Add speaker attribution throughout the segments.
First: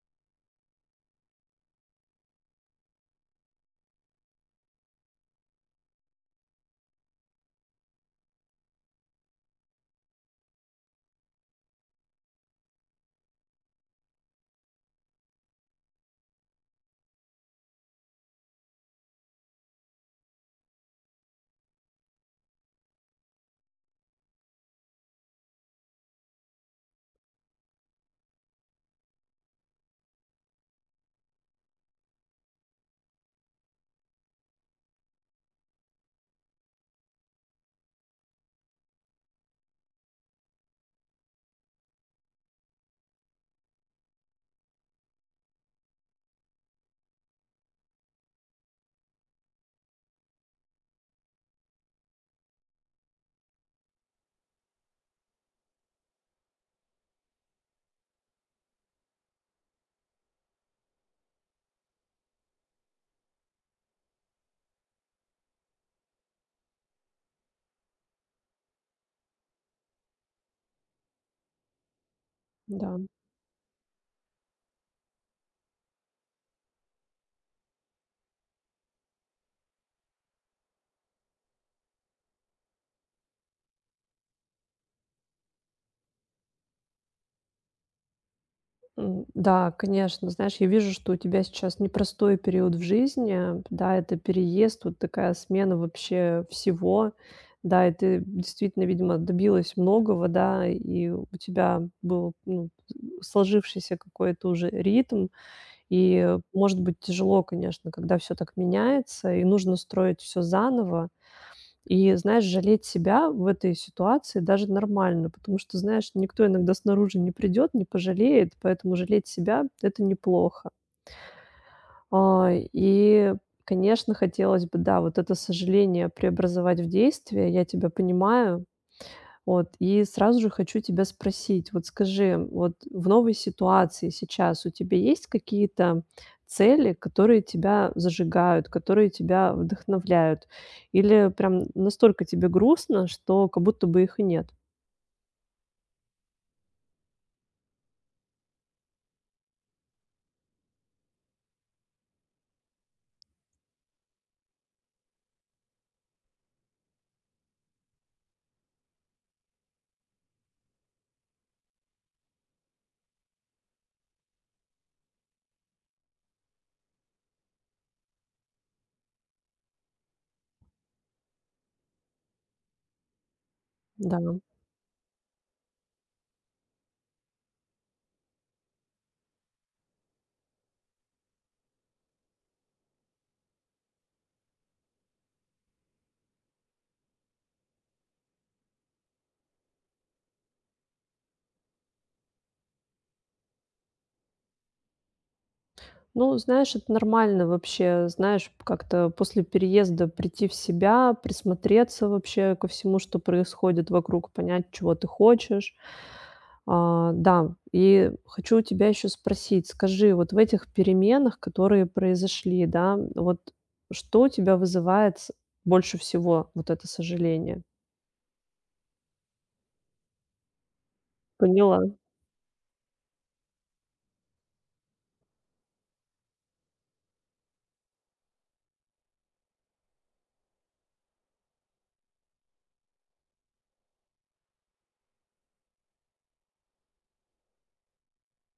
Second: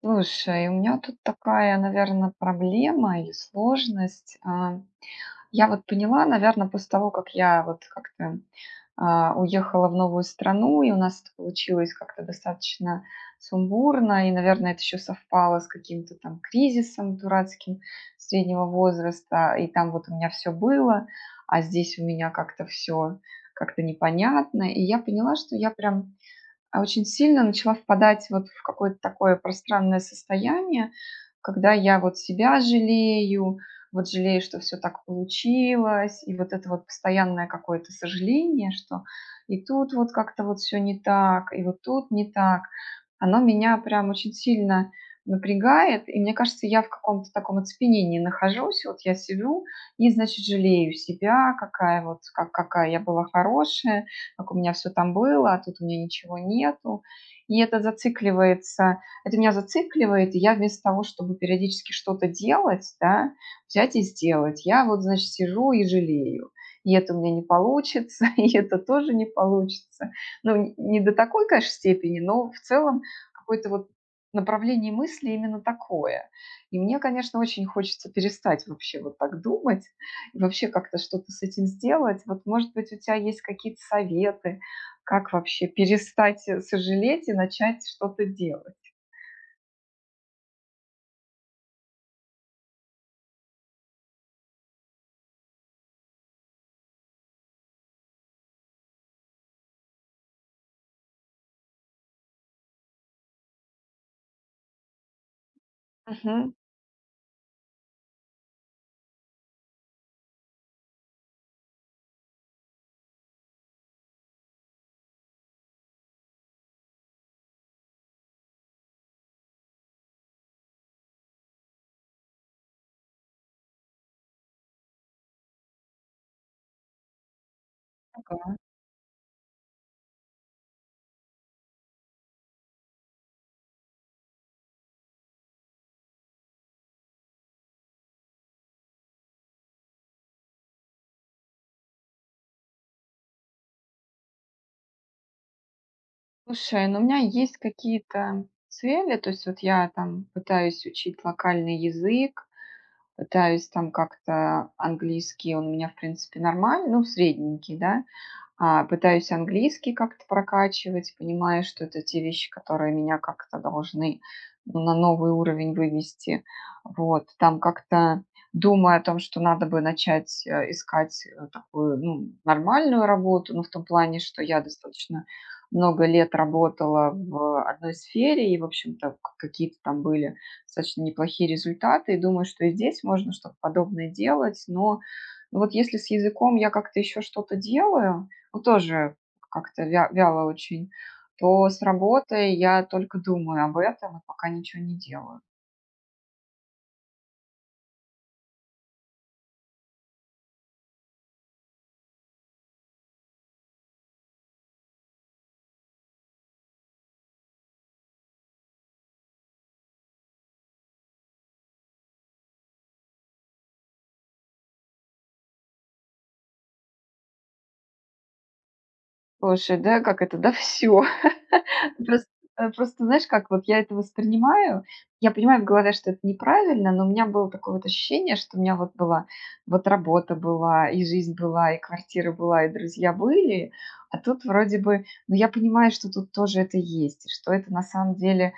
Speaker 1: Слушай, у меня тут такая, наверное, проблема или сложность. Я вот поняла, наверное, после того, как я вот как-то уехала в новую страну, и у нас это получилось как-то достаточно сумбурно, и, наверное, это еще совпало с каким-то там кризисом дурацким среднего возраста, и там вот у меня все было, а здесь у меня как-то все как-то непонятно, и я поняла, что я прям очень сильно начала впадать вот в какое-то такое пространное состояние, когда я вот себя жалею, вот жалею, что все так получилось, и вот это вот постоянное какое-то сожаление, что и тут вот как-то вот все не так, и вот тут не так, оно меня прям очень сильно напрягает, и мне кажется, я в каком-то таком оцепенении нахожусь. Вот я сижу и, значит, жалею себя, какая вот, как, какая я была хорошая, как у меня все там было, а тут у меня ничего нету. И это зацикливается, это меня зацикливает, и я вместо того, чтобы периодически что-то делать, да, взять и сделать, я вот, значит, сижу и жалею. И это у меня не получится, и это тоже не получится. Ну, не до такой, конечно, степени, но в
Speaker 2: Да,
Speaker 1: целом какой-то вот направление мысли именно такое. И мне, конечно, очень хочется перестать вообще вот так думать, вообще как-то что-то с этим сделать. Вот, может быть, у тебя есть какие-то советы, как вообще перестать сожалеть и начать что-то делать?
Speaker 2: да, конечно. Знаешь, я вижу, что у тебя сейчас непростой период в жизни. Да, это переезд, вот такая смена вообще всего. Да, и ты действительно, видимо, добилась многого, да, и у тебя был, ну, сложившийся какой-то уже ритм. И
Speaker 1: Мгм.
Speaker 2: может быть тяжело, конечно, когда все так меняется, и нужно строить все заново. И, знаешь, жалеть себя в этой ситуации даже нормально, потому что, знаешь, никто иногда снаружи не придет, не пожалеет, поэтому жалеть себя- это неплохо. А, и, конечно, хотелось бы, да, вот это сожаление преобразовать в действие. Я тебя
Speaker 1: Ага.
Speaker 2: понимаю, вот, и сразу же хочу тебя спросить, вот скажи, вот в новой ситуации сейчас у тебя есть какие-то цели, которые тебя зажигают, которые тебя вдохновляют? Или прям настолько тебе грустно, что как будто бы их и нет?
Speaker 1: Слушай, ну у меня есть какие-то цели, то есть вот я там пытаюсь учить локальный язык, пытаюсь там как-то английский, он у меня, в принципе, нормальный, ну, средненький, да. Пытаюсь английский как-то прокачивать, понимаю, что это те вещи, которые меня как-то должны ну, на новый уровень вывести. Вот, там как-то думаю о том, что надо бы начать искать такую, ну, нормальную работу, но в том плане,
Speaker 2: Да.
Speaker 1: что я достаточно много лет работала в одной сфере, и, в общем-то, какие-то там были достаточно неплохие результаты, и думаю, что и здесь можно что-то подобное делать, но ну, вот если с языком я как-то еще что-то делаю, ну, тоже как-то вяло очень, то с работой я только думаю об этом и пока ничего не делаю.
Speaker 2: Ну, знаешь, это нормально вообще, знаешь, как-то после переезда прийти в себя, присмотреться вообще ко всему, что происходит вокруг, понять, чего ты хочешь. А, да, и хочу у тебя еще спросить, скажи, вот в этих переменах, которые произошли, да, вот что у тебя вызывает больше всего вот это сожаление?
Speaker 1: Слушай, да, как это, да, все.
Speaker 2: Поняла,
Speaker 1: Просто, просто, знаешь, как вот я это воспринимаю, я понимаю в голове, что это неправильно, но у меня было такое вот ощущение, что у меня вот была, вот работа была, и жизнь была, и квартира была, и друзья были, а тут вроде бы, но я понимаю, что тут тоже это есть, и что это на самом деле.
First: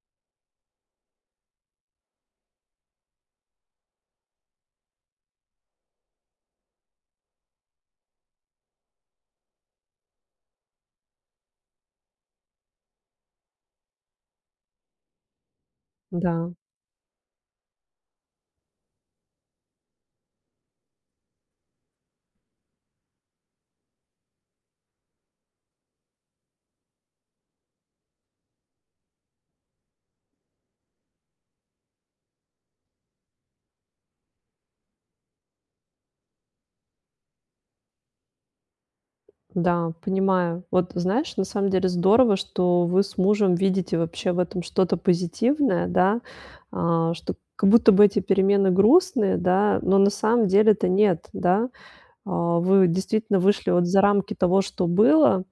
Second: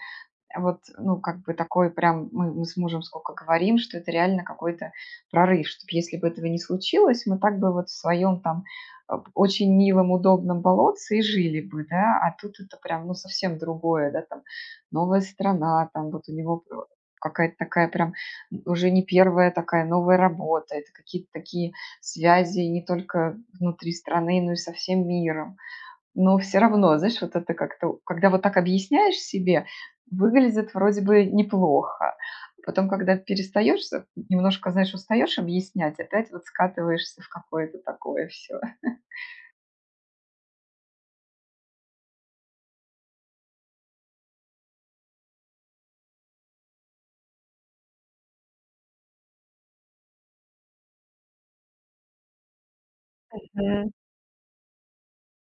Speaker 1: А вот, ну, как бы такой прям, мы с мужем сколько говорим, что это реально какой-то прорыв, чтобы если бы этого не случилось, мы так бы вот в своем там очень милом, удобном болотце и жили бы, да, а тут это прям, ну, совсем другое, да, там новая страна, там вот у
Speaker 2: да.
Speaker 1: него какая-то такая прям уже не первая такая новая работа, это какие-то такие связи не только внутри страны, но и со всем миром. Но все равно, знаешь, вот это как-то, когда вот так объясняешь себе, выглядит вроде бы неплохо. Потом, когда перестаешь, немножко, знаешь, устаешь объяснять, опять вот скатываешься в какое-то такое все.
Speaker 2: Да, понимаю. Вот знаешь, на самом деле здорово, что вы с мужем видите вообще в этом что-то позитивное, да, а, что как будто бы эти перемены грустные, да, но на самом деле это нет, да. А, вы действительно вышли вот
Speaker 1: Мгм.
Speaker 2: за рамки того, что было,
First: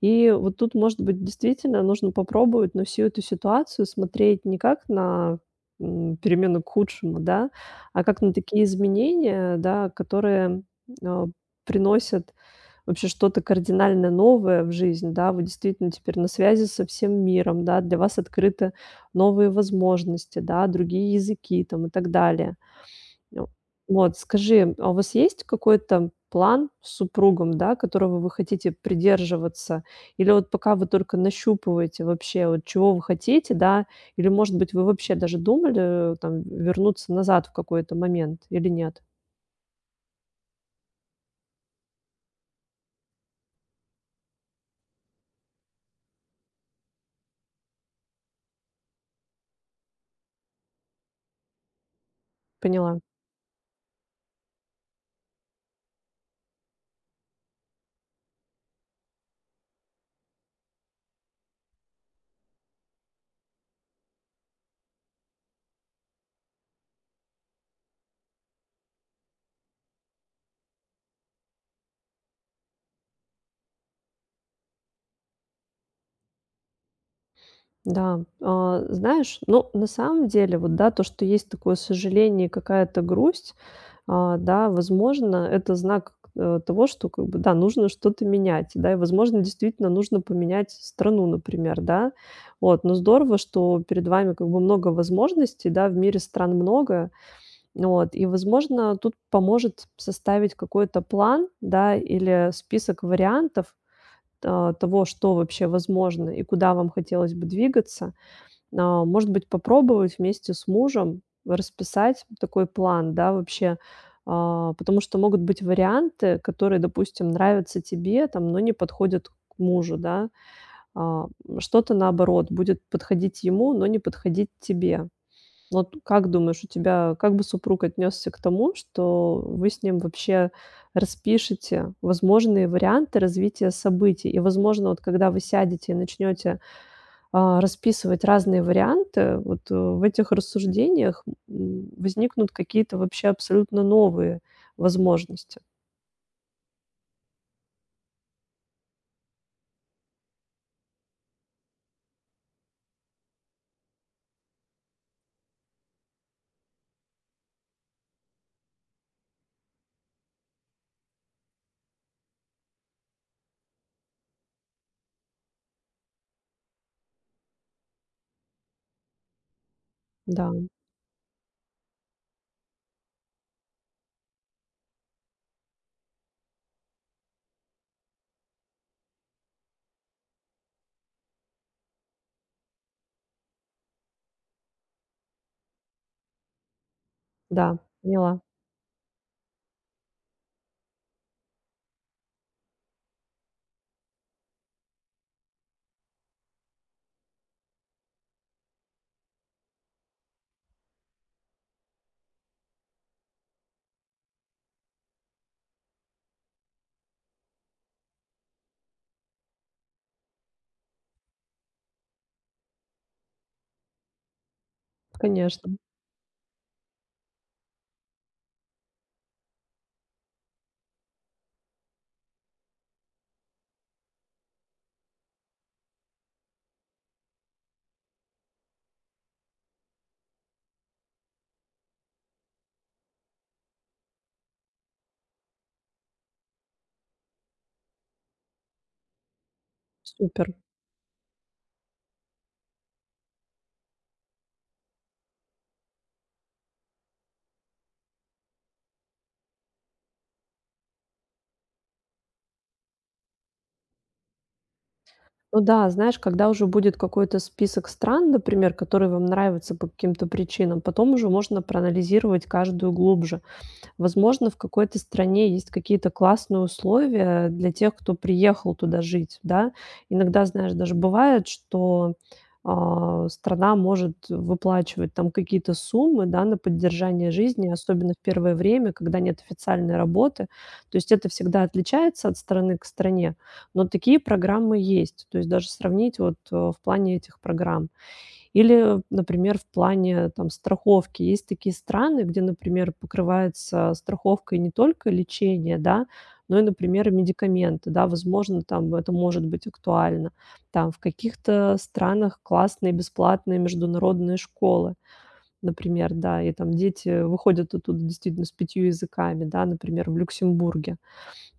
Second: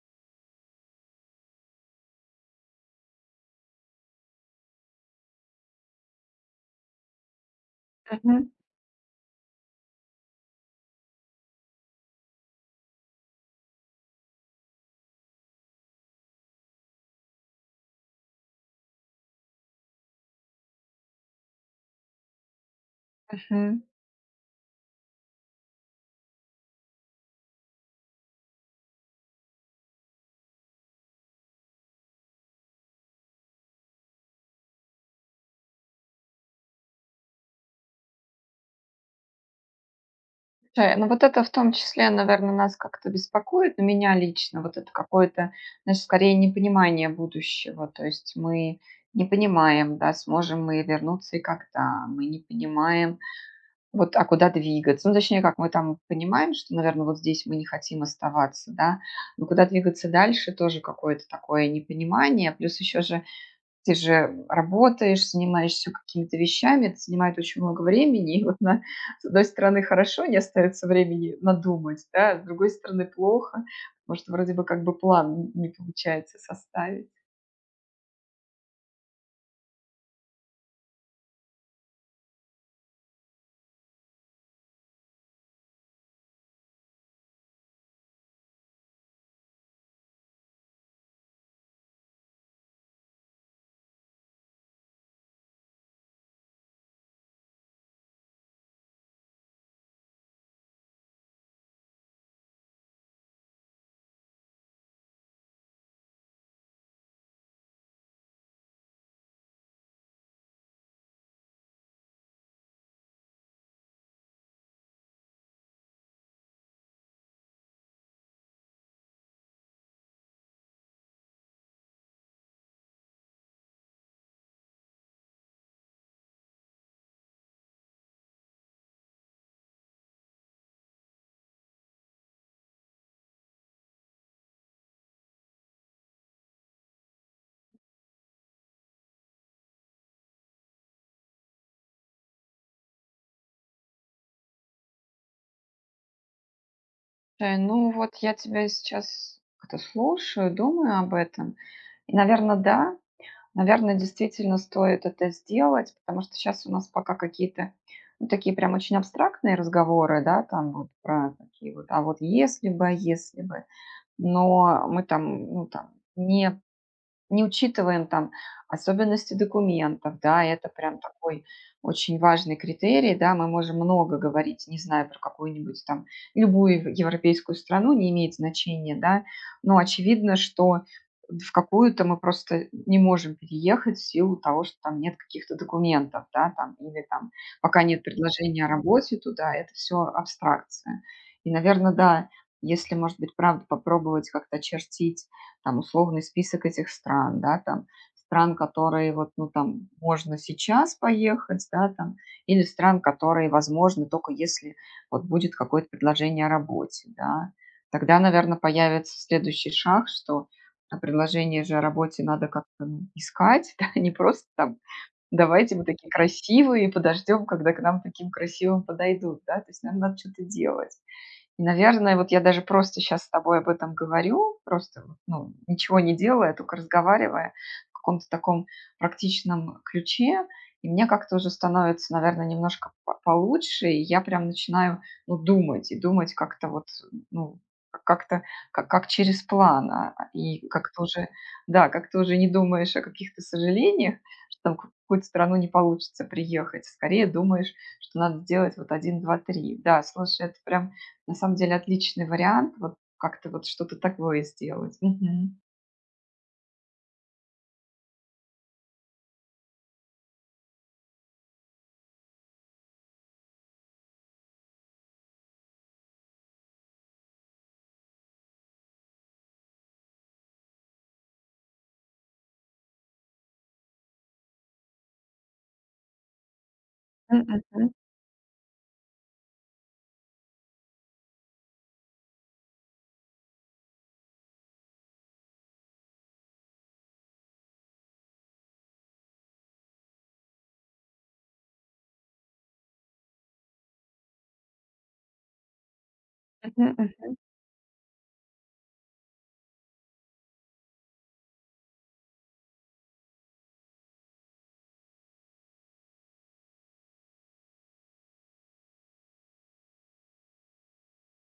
Speaker 2: и вот тут, может быть, действительно нужно попробовать на всю эту ситуацию смотреть не как на перемену к худшему, да, а как на
Speaker 1: Мгм.
Speaker 2: такие изменения, да, которые а, приносят вообще что-то кардинально новое в жизнь, да. вы действительно теперь на связи со всем миром, да, для вас открыты новые возможности, да, другие языки там и так далее. Ну
Speaker 1: Мгм.
Speaker 2: вот, скажи, а у вас есть какой-то план с супругом, да, которого вы хотите придерживаться? Или вот пока вы только нащупываете вообще, вот чего вы хотите, да? Или, может быть, вы вообще даже думали, там вернуться назад в какой-то момент или нет?
Speaker 1: Слушай, ну вот это в том числе, наверное, нас как-то беспокоит, ну, меня лично, вот это какое-то, знаешь, скорее непонимание будущего. То есть мы не понимаем, да, сможем мы вернуться и когда. Мы не
Speaker 2: Поняла.
Speaker 1: понимаем, вот, а куда двигаться? Ну, точнее, как мы там понимаем, что, наверное, вот здесь мы не хотим оставаться, да, но куда двигаться дальше тоже какое-то такое непонимание. Плюс еще же ты же работаешь, занимаешься какими-то вещами, это занимает очень много времени. И вот на, с одной стороны хорошо, не остается времени надумать, да, с другой стороны плохо, потому что вроде бы как бы план не получается составить.
Speaker 2: Да, а, знаешь, ну, на самом деле, вот, да, то, что есть такое сожаление и какая-то грусть, а, да, возможно, это знак того, что, как бы, да, нужно что-то менять, да, и, возможно, действительно нужно поменять страну, например, да, вот, но здорово, что перед вами, как бы, много возможностей, да, в мире стран много, вот, и, возможно, тут поможет составить какой-то план, да, или список вариантов, а, того, что вообще возможно и куда вам хотелось бы двигаться, а, может быть, попробовать вместе с мужем расписать такой план, да, вообще. А, потому что могут быть варианты, которые, допустим, нравятся тебе, там, но не подходят к мужу, да. А, что-то наоборот будет подходить ему, но не подходить тебе. Вот как думаешь, у тебя как бы супруг отнесся к тому, что вы с ним вообще распишете возможные варианты развития событий? И, возможно, вот когда вы сядете и начнете а, расписывать разные варианты, вот, в этих рассуждениях, возникнут какие-то вообще абсолютно новые возможности.
Speaker 1: Слушай, ну вот я тебя сейчас как-то слушаю, думаю об этом. И, наверное, да, наверное, действительно стоит это сделать, потому что сейчас у нас пока какие-то ну, такие прям очень абстрактные разговоры, да, там вот про такие вот, а вот если бы, а если бы, но мы там, ну, там не учитываем там особенности документов, да,
Speaker 2: Да,
Speaker 1: это прям такой очень важный критерий, да, мы можем много говорить, не знаю, про какую-нибудь там любую европейскую страну, не имеет значения, да, но очевидно, что в какую-то мы просто не можем переехать в силу того, что там нет каких-то документов, да, там, или там
Speaker 2: да,
Speaker 1: пока нет
Speaker 2: поняла,
Speaker 1: предложения о работе туда, это все абстракция. И, наверное, да, если, может быть, правда попробовать как-то чертить там условный список этих стран, да, там стран, которые вот, ну, там можно сейчас поехать, да, там, или стран, которые возможно только если вот будет какое-то предложение о работе, да. Тогда, наверное, появится следующий шаг, что предложение же о работе надо как-то ну, искать, да, не просто там давайте
Speaker 2: конечно,
Speaker 1: мы такие красивые и подождем, когда к нам таким красивым подойдут, да, то есть нам надо что-то делать. И, наверное, вот я даже просто сейчас с тобой об этом говорю, просто вот, ну, ничего не делая, только разговаривая в каком-то таком практичном ключе, и мне как-то уже становится, наверное, немножко получше, и я прям начинаю ну, думать, и думать как-то вот, ну, как-то как через план,
Speaker 2: супер.
Speaker 1: и как-то уже, да, как-то уже не думаешь о каких-то сожалениях, что там в какую-то страну не получится приехать, скорее думаешь, что надо сделать вот один, два, три. Да, слушай, это прям на самом деле отличный вариант, вот как-то вот что-то такое сделать. Мгм.
Speaker 2: Ну да, знаешь, когда уже будет какой-то список стран, например, которые вам нравятся по каким-то причинам, потом уже можно проанализировать каждую глубже. Возможно, в какой-то стране есть какие-то классные условия для тех, кто приехал туда жить, да. Иногда, знаешь, даже бывает, что, а, страна может выплачивать там какие-то суммы, да, на поддержание
Speaker 1: М,
Speaker 2: жизни,
Speaker 1: мгм,
Speaker 2: особенно в первое время, когда нет официальной работы. То есть это всегда отличается от страны к стране, но такие программы есть. То есть даже сравнить вот, в плане этих программ. Или, например, в плане там страховки. Есть такие страны, где, например, покрывается страховкой не только лечение, да, но и,
Speaker 1: мгм,
Speaker 2: например, и
Speaker 1: мгм,
Speaker 2: медикаменты, да, возможно, там это может быть актуально. Там в каких-то странах классные бесплатные международные школы, например, да, и там дети выходят оттуда действительно с пятью языками, да, например, в Люксембурге.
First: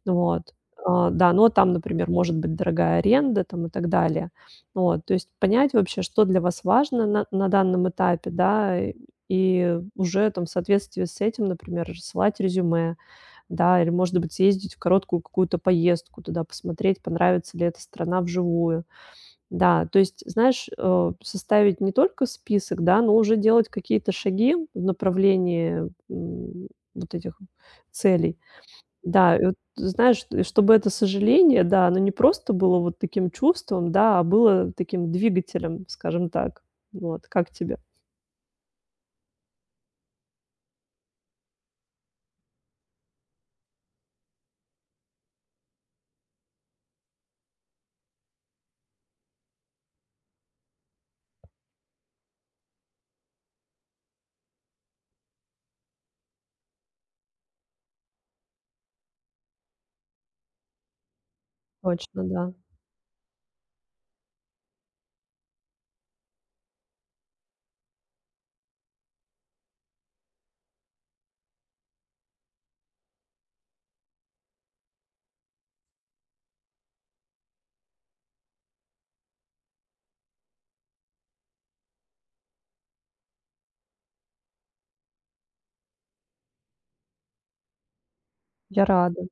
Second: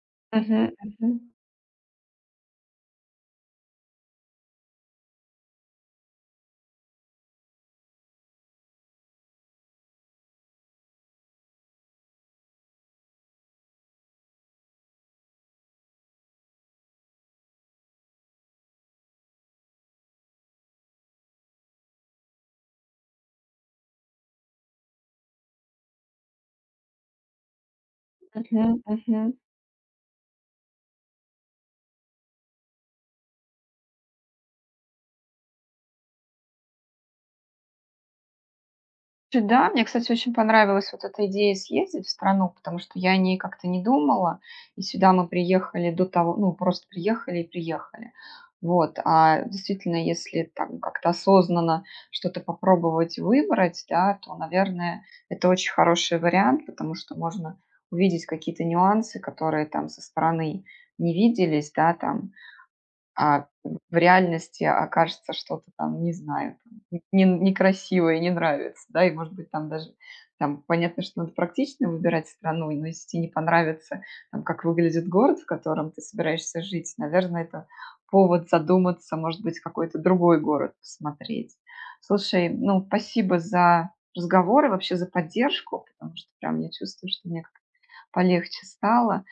Speaker 2: Вот,
Speaker 1: мгм,
Speaker 2: а, да, но там, например, может быть дорогая аренда там и так далее. Вот, то есть понять вообще, что для вас важно на данном этапе, да, и уже там в соответствии с этим, например, рассылать резюме, да, или, может быть, съездить в короткую какую-то поездку туда, посмотреть, понравится ли эта страна вживую. Да, то есть, знаешь, составить не только список, да, но уже делать какие-то шаги в направлении, вот этих целей.
Speaker 1: мгм, мгм.
Speaker 2: Да, и вот знаешь, и чтобы это сожаление, да, оно не просто было вот таким чувством, да, а было таким двигателем, скажем так. Вот, как тебе?
Speaker 1: Да, мне, кстати, очень понравилась вот эта идея съездить в страну, потому что я о ней как-то не думала. И сюда мы приехали до того, ну, просто приехали и приехали. Вот, а действительно, если там как-то осознанно что-то попробовать выбрать, да, то, наверное, это очень хороший вариант, потому что можно увидеть какие-то нюансы, которые там со стороны не виделись, да,
Speaker 2: Точно,
Speaker 1: там
Speaker 2: да.
Speaker 1: а в реальности окажется что-то там, не знаю, там, не некрасивое, не нравится, да, и, может быть, там даже там понятно, что надо практично выбирать страну, но если те не понравится, там, как выглядит город, в котором ты собираешься жить, наверное, это повод задуматься, может быть, какой-то другой город посмотреть. Слушай, ну, спасибо за разговор и вообще за поддержку, потому что прям я чувствую, что мне как-то полегче
Speaker 2: Я
Speaker 1: стало.
Speaker 2: рада.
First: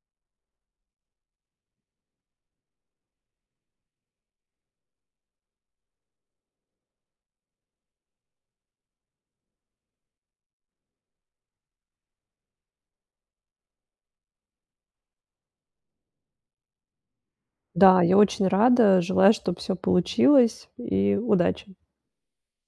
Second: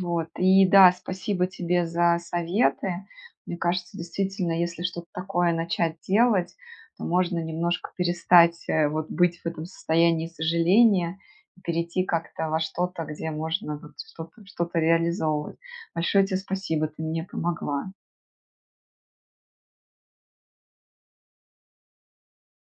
Speaker 1: Вот. И да, спасибо тебе за советы. Мне кажется, действительно, если что-то такое начать делать, то можно немножко перестать вот быть в этом состоянии сожаления и перейти как-то во что-то, где можно вот что-то что реализовывать. Большое тебе спасибо, ты мне помогла.
Speaker 2: Да, я очень рада. Желаю, чтобы все получилось, и удачи.